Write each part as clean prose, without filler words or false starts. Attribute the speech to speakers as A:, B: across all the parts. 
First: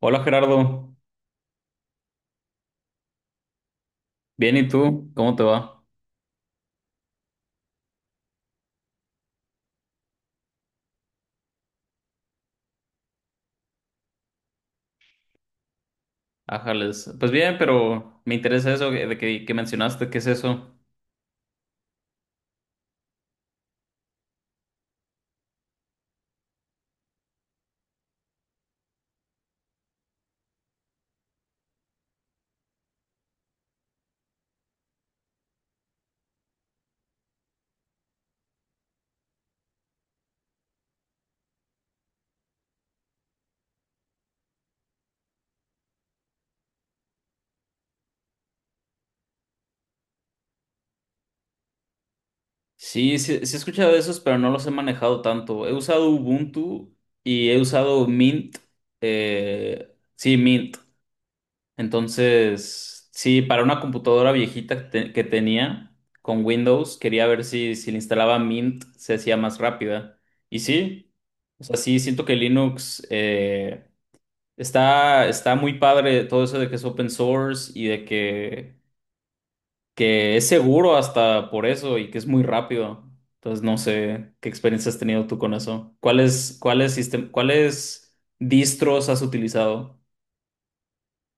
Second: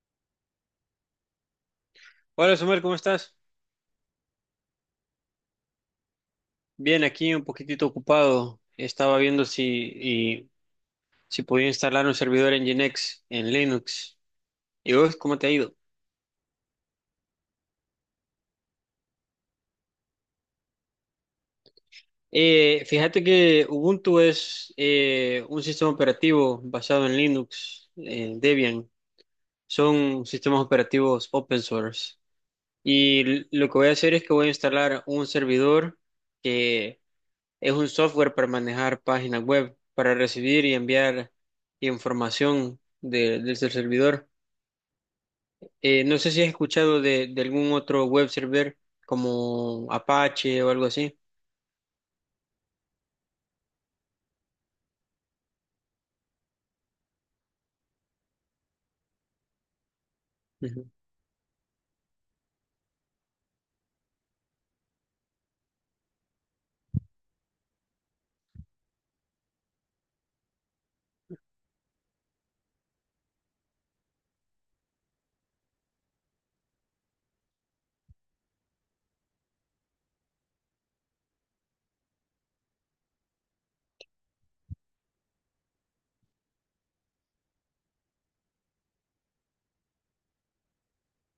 A: Hola Gerardo,
B: Hola, Somer, ¿cómo estás?
A: bien y tú, ¿cómo te va?
B: Bien, aquí un poquitito ocupado. Estaba viendo si podía instalar un servidor en Nginx, en Linux. ¿Y vos, cómo te ha ido?
A: Ájales, pues bien, pero me interesa eso que mencionaste, ¿qué es eso?
B: Fíjate que Ubuntu es un sistema operativo basado en Linux, en Debian. Son sistemas operativos open source. Y lo que voy a hacer es que voy a instalar un servidor. Es un software para manejar páginas web, para recibir y enviar desde el servidor. No sé si has escuchado de algún otro web server como Apache o algo así.
A: Sí, he escuchado de esos, pero no los he manejado tanto. He usado Ubuntu y he usado Mint, sí, Mint.
B: Ujú.
A: Entonces, sí, para una computadora viejita que tenía con Windows, quería ver si le instalaba Mint se hacía más rápida. Y sí, o sea, sí, siento que Linux... está, está muy padre todo eso de que es open source y de que es seguro hasta por eso y que es muy rápido. Entonces no sé qué experiencia has tenido tú con eso. Cuáles distros has utilizado?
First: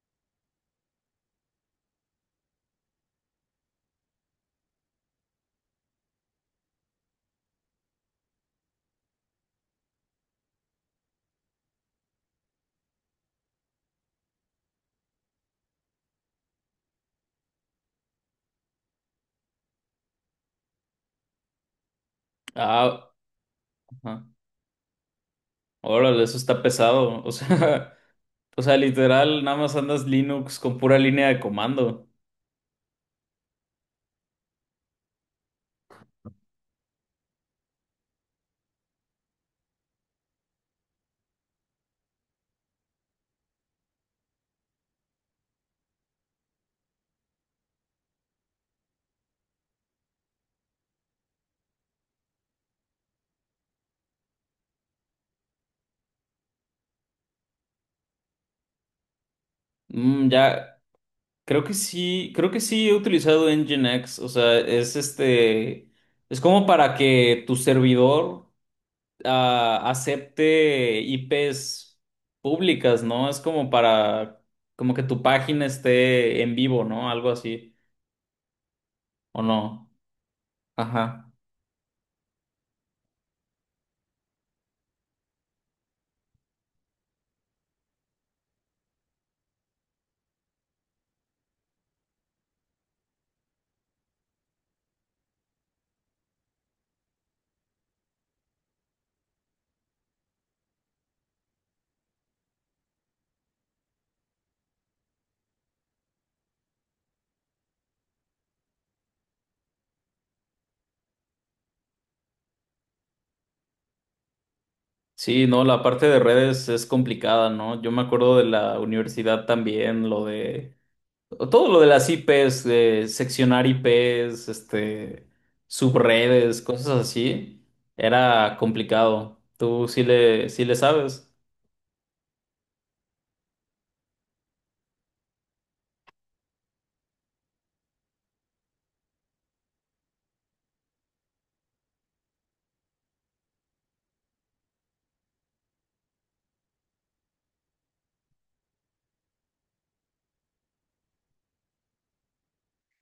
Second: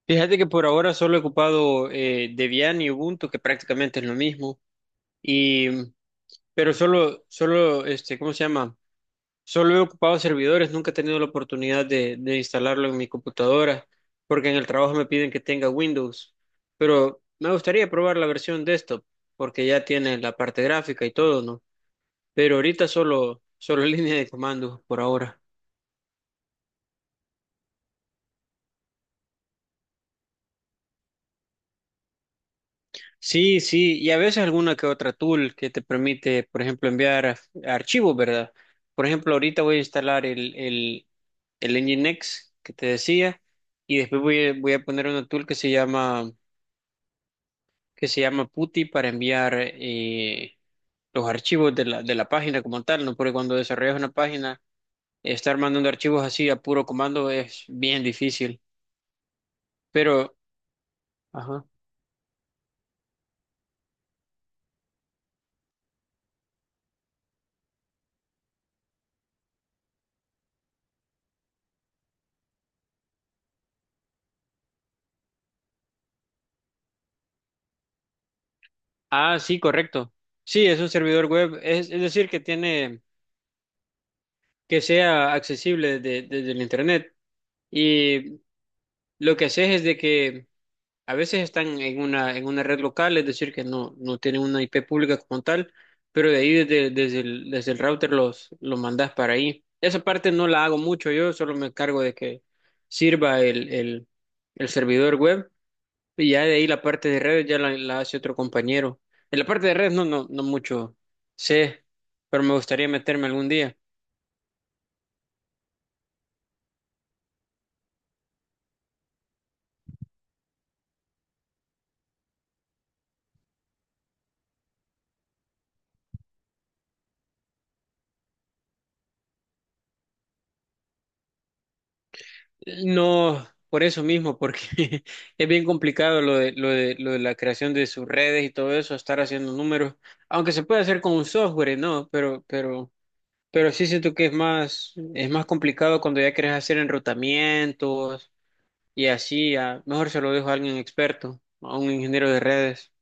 B: Fíjate que por ahora solo he ocupado Debian y Ubuntu, que prácticamente es lo mismo. Y pero ¿cómo se llama? Solo he ocupado servidores, nunca he tenido la oportunidad de instalarlo en mi computadora, porque en el trabajo me piden que tenga Windows. Pero me gustaría probar la versión desktop, porque ya tiene la parte gráfica y todo, ¿no? Pero ahorita
A: Ah,
B: solo línea
A: ajá.
B: de comando por ahora.
A: Órale, eso está pesado. O sea, o sea, literal, nada más andas Linux con pura línea de comando.
B: Sí, sí, y a veces alguna que otra tool que te permite, por ejemplo, archivos, ¿verdad? Por ejemplo, ahorita voy a instalar el Nginx que te decía, y después voy a poner una tool que se llama PuTTY para enviar los archivos de la página como tal, ¿no? Porque cuando desarrollas una página, estar mandando archivos así a puro comando es bien difícil.
A: Mm,
B: Pero,
A: ya, creo
B: ajá.
A: que sí, creo que sí he utilizado Nginx, o sea, es este, es como para que tu servidor acepte IPs públicas, ¿no? Es como para, como que tu página esté en vivo, ¿no? Algo así,
B: Ah,
A: ¿o
B: sí,
A: no?
B: correcto. Sí, es un servidor
A: Ajá.
B: web, es decir, que tiene, que sea desde el internet. Y lo que haces es de que a veces están en una red local, es decir, que no tienen una IP pública como tal, pero de ahí desde el router los mandas para ahí. Esa parte no la hago mucho yo, solo me encargo de que sirva el servidor web y ya de ahí la parte de redes ya la hace otro compañero. En la parte de redes no mucho sé, pero me gustaría meterme algún día.
A: Sí, no, la parte de redes es complicada, ¿no? Yo me acuerdo de la universidad también, lo de todo lo de las IPs, de seccionar IPs, este, subredes, cosas así, era complicado. Tú sí sí le sabes.
B: No, por eso mismo, porque es bien complicado lo de, lo de la creación de sus redes y todo eso, estar haciendo números, aunque se puede hacer con un software, ¿no? Pero sí siento que es más complicado cuando ya quieres hacer enrutamientos y así, mejor se lo dejo a alguien experto, a un ingeniero de redes.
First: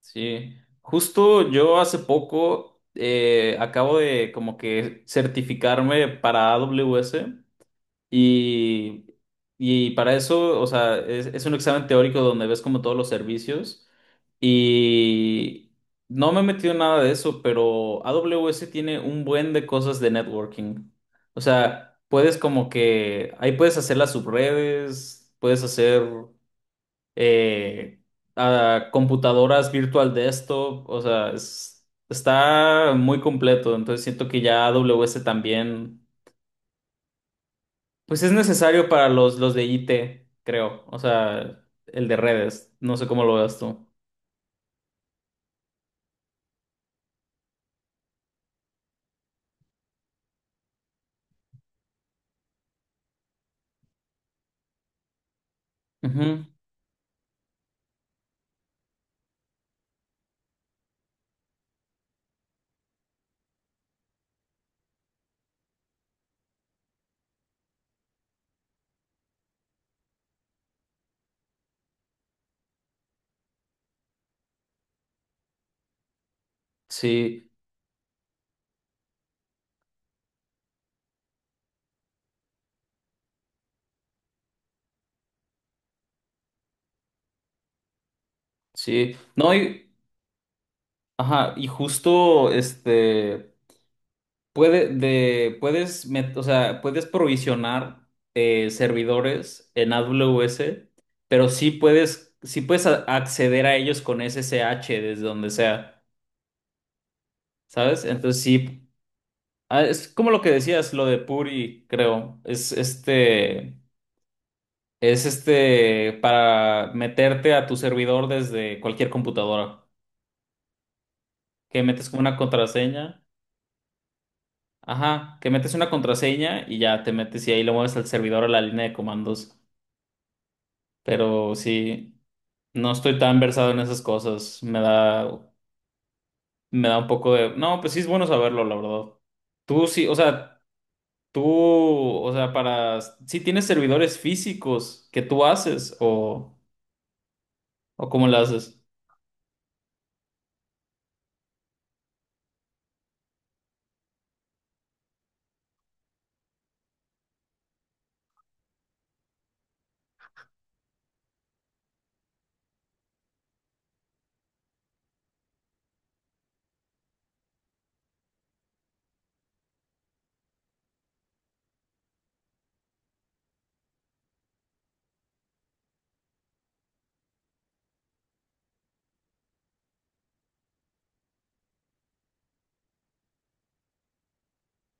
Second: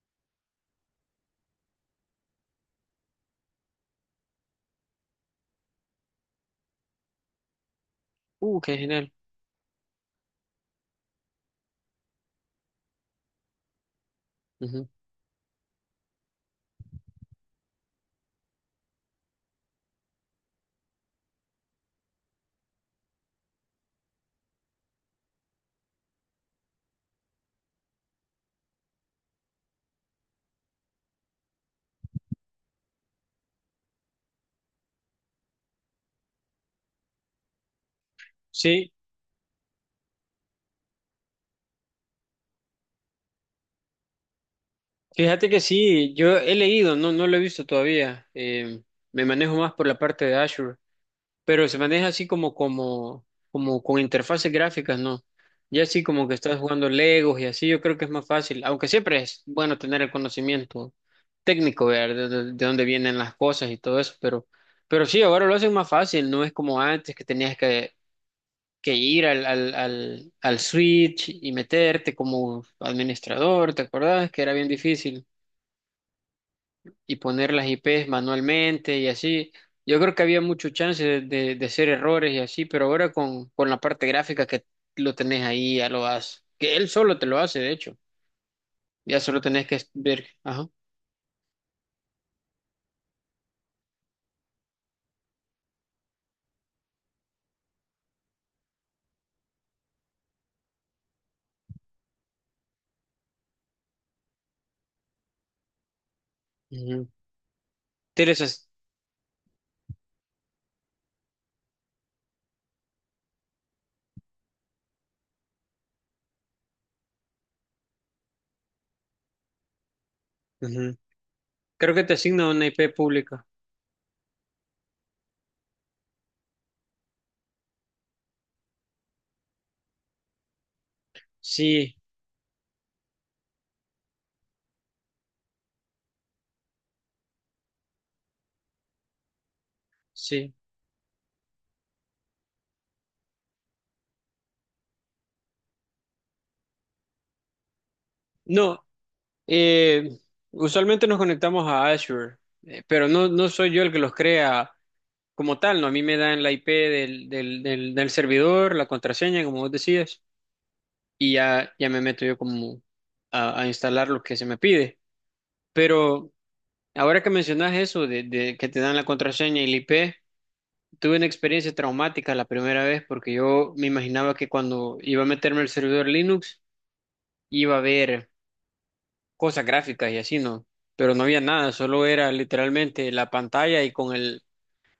A: Sí. Justo yo hace poco acabo de como que certificarme para AWS.
B: Qué
A: Y,
B: genial.
A: y para eso, o sea, es un examen teórico donde ves como todos los servicios.
B: Ujú.
A: Y no me he metido en nada de eso, pero AWS tiene un buen de cosas de networking. O sea, puedes como que ahí puedes hacer las subredes, puedes hacer eh, computadoras virtual desktop. O sea, está muy completo. Entonces siento que ya AWS también. Pues es necesario
B: Sí,
A: para los de IT, creo. O sea, el de redes. No sé cómo lo veas tú.
B: fíjate que sí, yo he leído, no, no lo he visto todavía. Me manejo más por la parte de Azure, pero se maneja así como, como con interfaces gráficas, ¿no? Ya así como que
A: Ujú.
B: estás jugando Legos y así, yo creo que es más fácil, aunque siempre es bueno tener el conocimiento técnico, ver de dónde vienen las cosas y todo eso, pero sí, ahora lo hacen más fácil, no es como antes que tenías que ir al Switch y meterte como administrador, ¿te acordás? Que era bien difícil y
A: Sí,
B: poner las IPs manualmente y así. Yo creo que había mucho chance de hacer errores y así, pero ahora con la parte gráfica que lo tenés ahí, ya lo haces. Que él solo te lo hace, de hecho.
A: sí.
B: Ya solo
A: No,
B: tenés que
A: y,
B: ver. Ajá.
A: ajá, y justo este puede de puedes met- o sea, puedes provisionar servidores en AWS, pero sí puedes acceder a ellos con SSH desde donde sea,
B: Ujú.
A: ¿sabes?
B: Tienes
A: Entonces
B: as-
A: sí, ah, es como lo que decías, lo de Puri, creo. Es este, es este para meterte a tu servidor desde cualquier computadora.
B: ujú.
A: Que
B: Creo que
A: metes
B: te
A: como una
B: asigna una IP
A: contraseña.
B: pública.
A: Ajá, que metes una contraseña y ya te metes y ahí lo mueves al servidor a la línea de comandos. Pero
B: Sí,
A: sí, no estoy tan versado en esas cosas. Me da un poco de. No, pues sí es bueno saberlo, la verdad. Tú sí, o
B: sí.
A: sea, tú, o sea, para. Sí tienes servidores físicos que tú haces o cómo lo haces.
B: No, eh, usualmente nos conectamos a Azure, pero no, no soy yo el que los crea como tal, ¿no? A mí me dan la IP del servidor, la contraseña, como vos decías. Y ya, ya me meto yo como a instalar lo que se me pide. Pero ahora que mencionas eso de que te dan la contraseña y el IP, tuve una experiencia traumática la primera vez porque yo me imaginaba que cuando iba a meterme al servidor Linux iba a haber cosas gráficas y así, ¿no? Pero no había nada, solo era literalmente la pantalla y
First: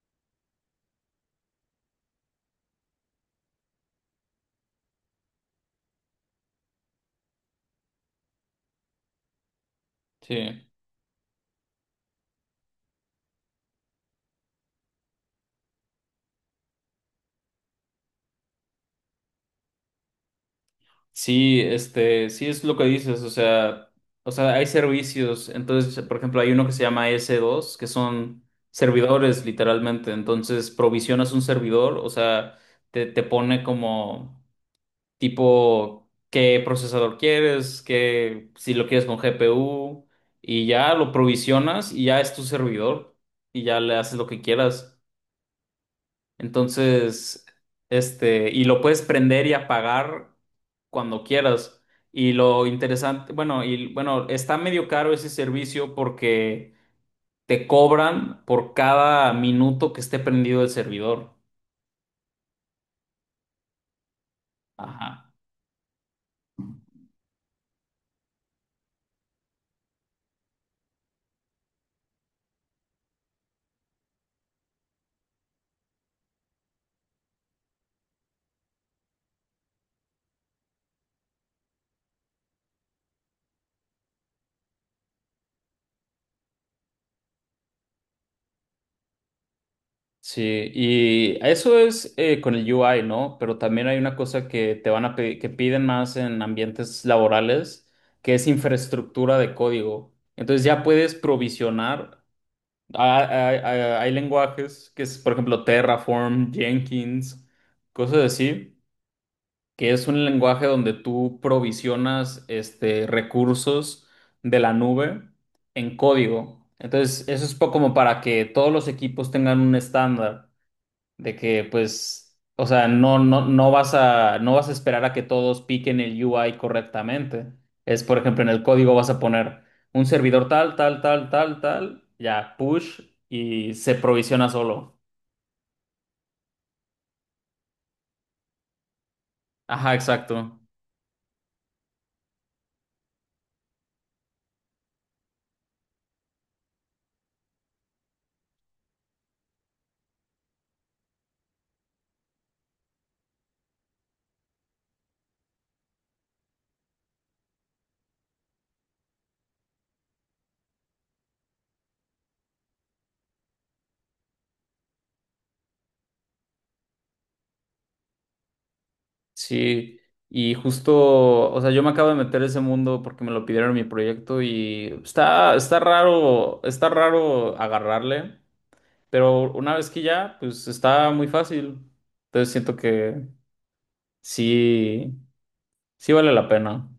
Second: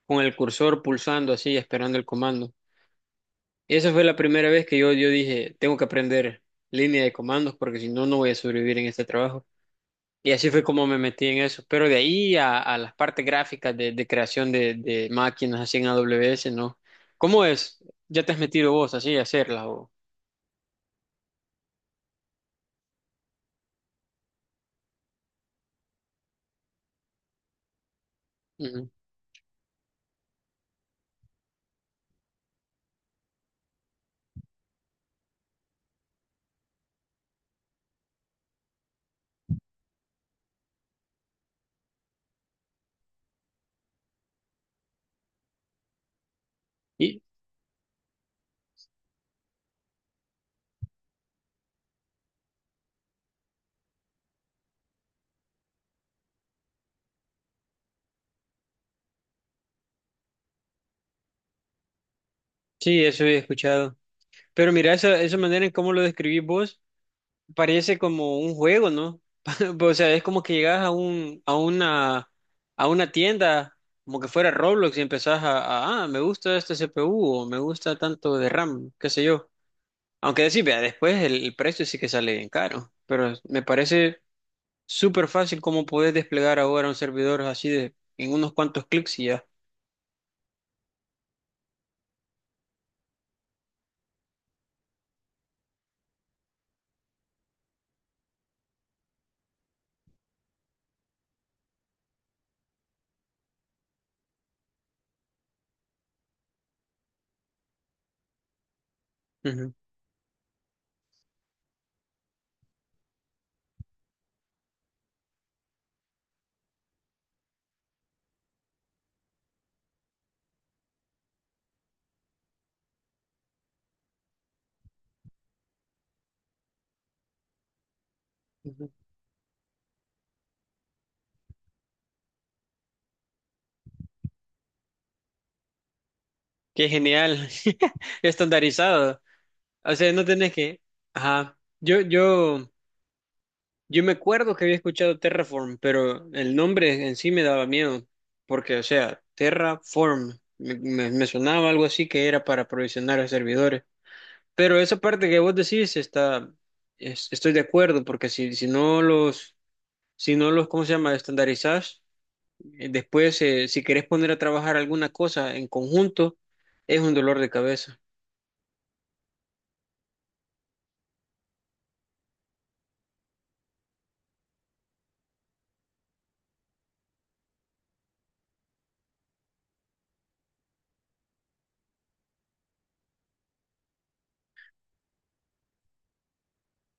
B: con el cursor pulsando así, esperando el comando. Esa fue la primera vez que yo dije, tengo que aprender línea de comandos porque si no, no voy a sobrevivir en este trabajo. Y
A: Sí.
B: así fue como me metí en eso. Pero de ahí a las partes gráficas de creación de máquinas así en AWS, ¿no? ¿Cómo es? ¿Ya te has metido vos así a hacerlas? O...
A: Sí, este, sí es lo que dices, o sea, hay servicios, entonces, por ejemplo, hay uno que se llama s dos que son
B: Ujú.
A: servidores literalmente, entonces provisionas un servidor, o sea, te pone como tipo qué procesador quieres, qué, si lo quieres con GPU, y ya lo provisionas y ya es tu servidor, y ya le haces lo que quieras.
B: Y,
A: Entonces, este, y lo puedes prender y apagar cuando quieras. Y lo interesante, bueno, y bueno, está medio caro ese servicio porque te cobran por cada minuto que esté prendido el servidor.
B: sí, eso he escuchado. Pero mira,
A: Ajá.
B: esa manera en cómo lo describís vos parece como un juego, ¿no? O sea, es como que llegas a a una tienda, como que fuera Roblox y empezás me gusta este CPU o me gusta tanto de RAM, qué sé yo. Aunque decir, vea, después el precio sí que sale bien caro, pero me parece súper fácil cómo podés desplegar ahora un servidor así de en unos cuantos clics y ya.
A: Sí, y eso es con el UI, ¿no? Pero también hay una cosa que te van que piden más en ambientes laborales, que es infraestructura de código. Entonces ya puedes provisionar. Ah, Hay, hay- hay lenguajes que es, por ejemplo, Terraform, Jenkins, cosas así,
B: Ujú,
A: que es un lenguaje donde tú provisionas este, recursos de la nube en código. Entonces, eso es po- como para que todos los equipos tengan un estándar de que pues, o sea, no vas a, no vas a esperar a que todos piquen el UI correctamente. Es, por ejemplo, en el
B: ujú.
A: código vas a poner un servidor tal, tal, tal, tal, tal, ya, push y se provisiona solo.
B: Qué genial, estandarizado.
A: Ajá,
B: O sea, no tenés
A: exacto.
B: que... Ajá, yo me acuerdo que había escuchado Terraform, pero el nombre en sí me daba miedo, porque, o sea, Terraform, me sonaba algo así que era para provisionar servidores. Pero esa parte que vos decís está, estoy de acuerdo, porque si no los, ¿cómo se llama? Estandarizás, después si querés poner a trabajar alguna cosa en conjunto, es un dolor de cabeza.
A: Sí. Y justo, o sea, yo me acabo de meter a ese mundo porque me lo pidieron en mi proyecto y está, está raro agarrarle, pero una vez que ya, pues está muy fácil. Entonces siento que sí, sí vale la pena.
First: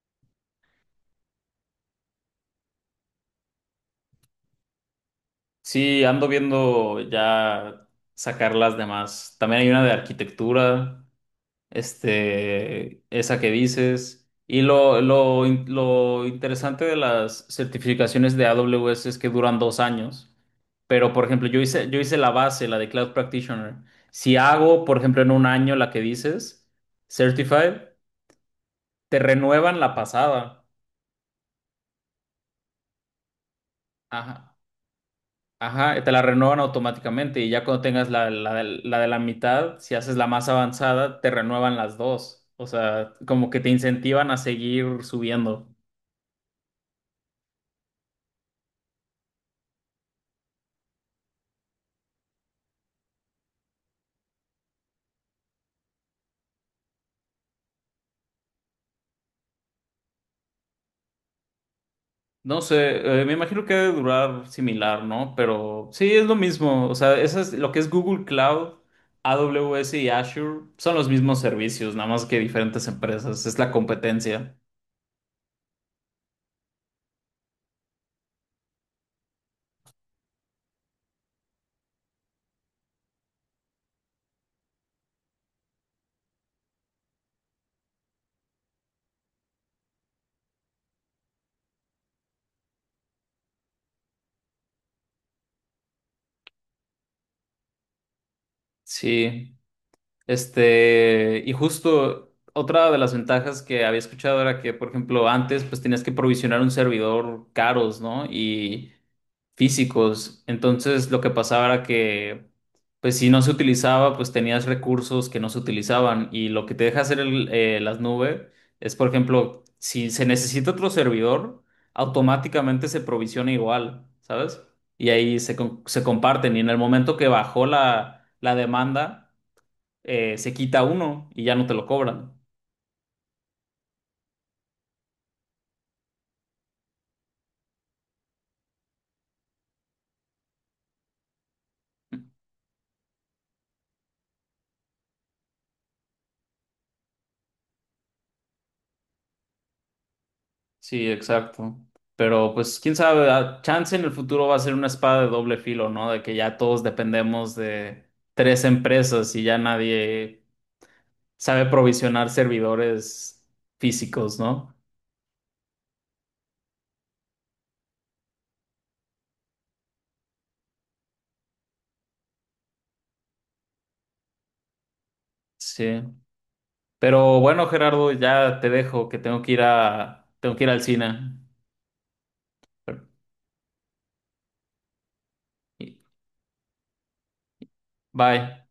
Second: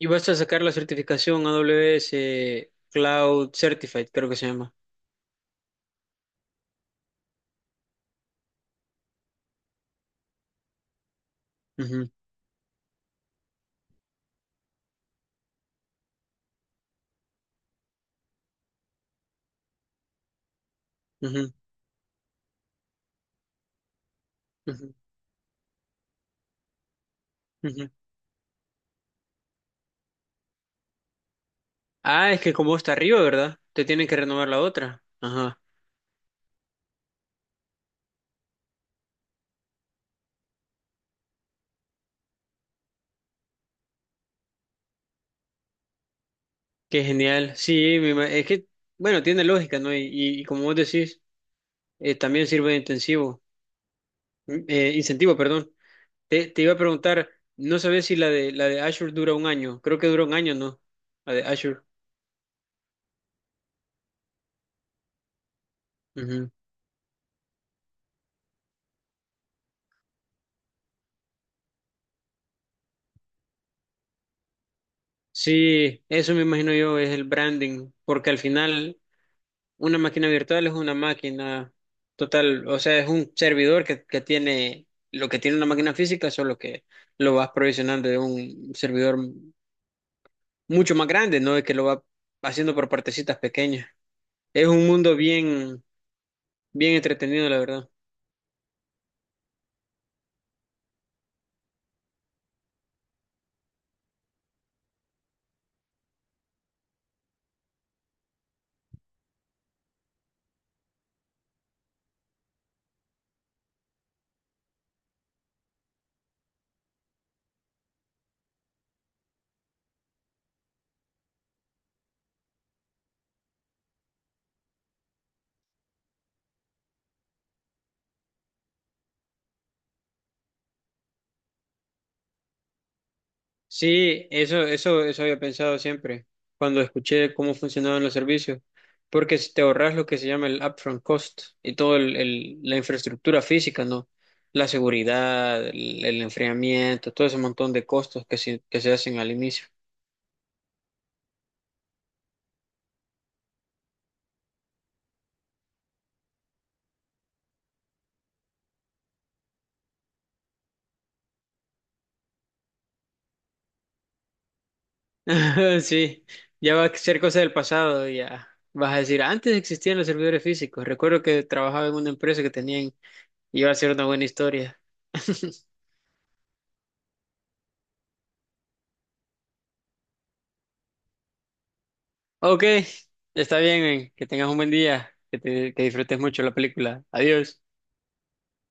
B: Y vas a sacar la certificación AWS Cloud Certified, creo que se llama.
A: Sí, ando viendo ya sacar las demás. También hay una de arquitectura,
B: Ujú,
A: este, esa que dices. Y lo interesante de las certificaciones de AWS es que duran 2 años. Pero, por ejemplo,
B: ujú,
A: yo hice la base, la de Cloud Practitioner. Si hago,
B: ujú,
A: por ejemplo, en un año la que dices, Certified,
B: ujú.
A: te renuevan la pasada.
B: Ah, es que como está arriba, ¿verdad? Te tienen que renovar
A: Ajá.
B: la otra. Ajá,
A: Ajá, te la renuevan automáticamente y ya cuando tengas la de la mitad, si haces la más avanzada, te renuevan las dos. O sea, como que te incentivan a seguir subiendo.
B: qué genial. Sí, me ima- es que, bueno, tiene lógica, ¿no? Y como vos decís. También sirve de intensivo, incentivo, perdón. Te iba a preguntar, no sabía si la de Azure dura 1 año. Creo que dura 1 año, ¿no? La de Azure.
A: No sé, me imagino que debe durar similar, ¿no? Pero sí, es lo
B: Ujú.
A: mismo. O sea, eso es lo que es Google Cloud, AWS y Azure son los mismos servicios, nada más que diferentes empresas. Es la competencia.
B: Sí, eso me imagino yo es el branding, porque al final una máquina virtual es una máquina total, o sea, es un servidor que tiene lo que tiene una máquina física, solo que lo vas provisionando de un servidor mucho más grande, no es que lo va haciendo por partecitas pequeñas. Es un mundo bien, bien entretenido, la verdad.
A: Sí. Este, y justo otra de las ventajas que había escuchado era que, por ejemplo, antes pues tenías que provisionar un servidor caros, ¿no? Y físicos. Entonces lo que pasaba era que, pues si no se utilizaba, pues tenías recursos que no se utilizaban. Y lo que te deja hacer las nubes es, por ejemplo, si se necesita otro servidor, automáticamente se provisiona igual, ¿sabes? Y ahí se comparten. Y en el momento que bajó la demanda se quita uno y ya no te lo cobran.
B: Sí, eso había pensado siempre, cuando escuché cómo funcionaban los servicios, porque si te ahorras lo que se llama el upfront cost y todo la infraestructura física, ¿no? La seguridad, el enfriamiento, todo ese montón de costos que que se hacen al inicio.
A: Sí, exacto. Pero pues quién sabe, a- chance en el futuro va a ser una espada de doble filo, ¿no? De que ya todos dependemos de 3 empresas y ya nadie sabe provisionar servidores físicos, ¿no?
B: Sí, ya va a ser cosa del pasado, ya vas a decir, antes existían los servidores físicos, recuerdo que trabajaba en una empresa que tenían, y iba a ser una buena historia.
A: Sí. Pero bueno, Gerardo, ya te dejo, que tengo que ir a, tengo que ir al cine.
B: Ok,
A: Pero-
B: está bien, que tengas un buen día, que
A: y-
B: disfrutes mucho la película. Adiós.
A: Bye.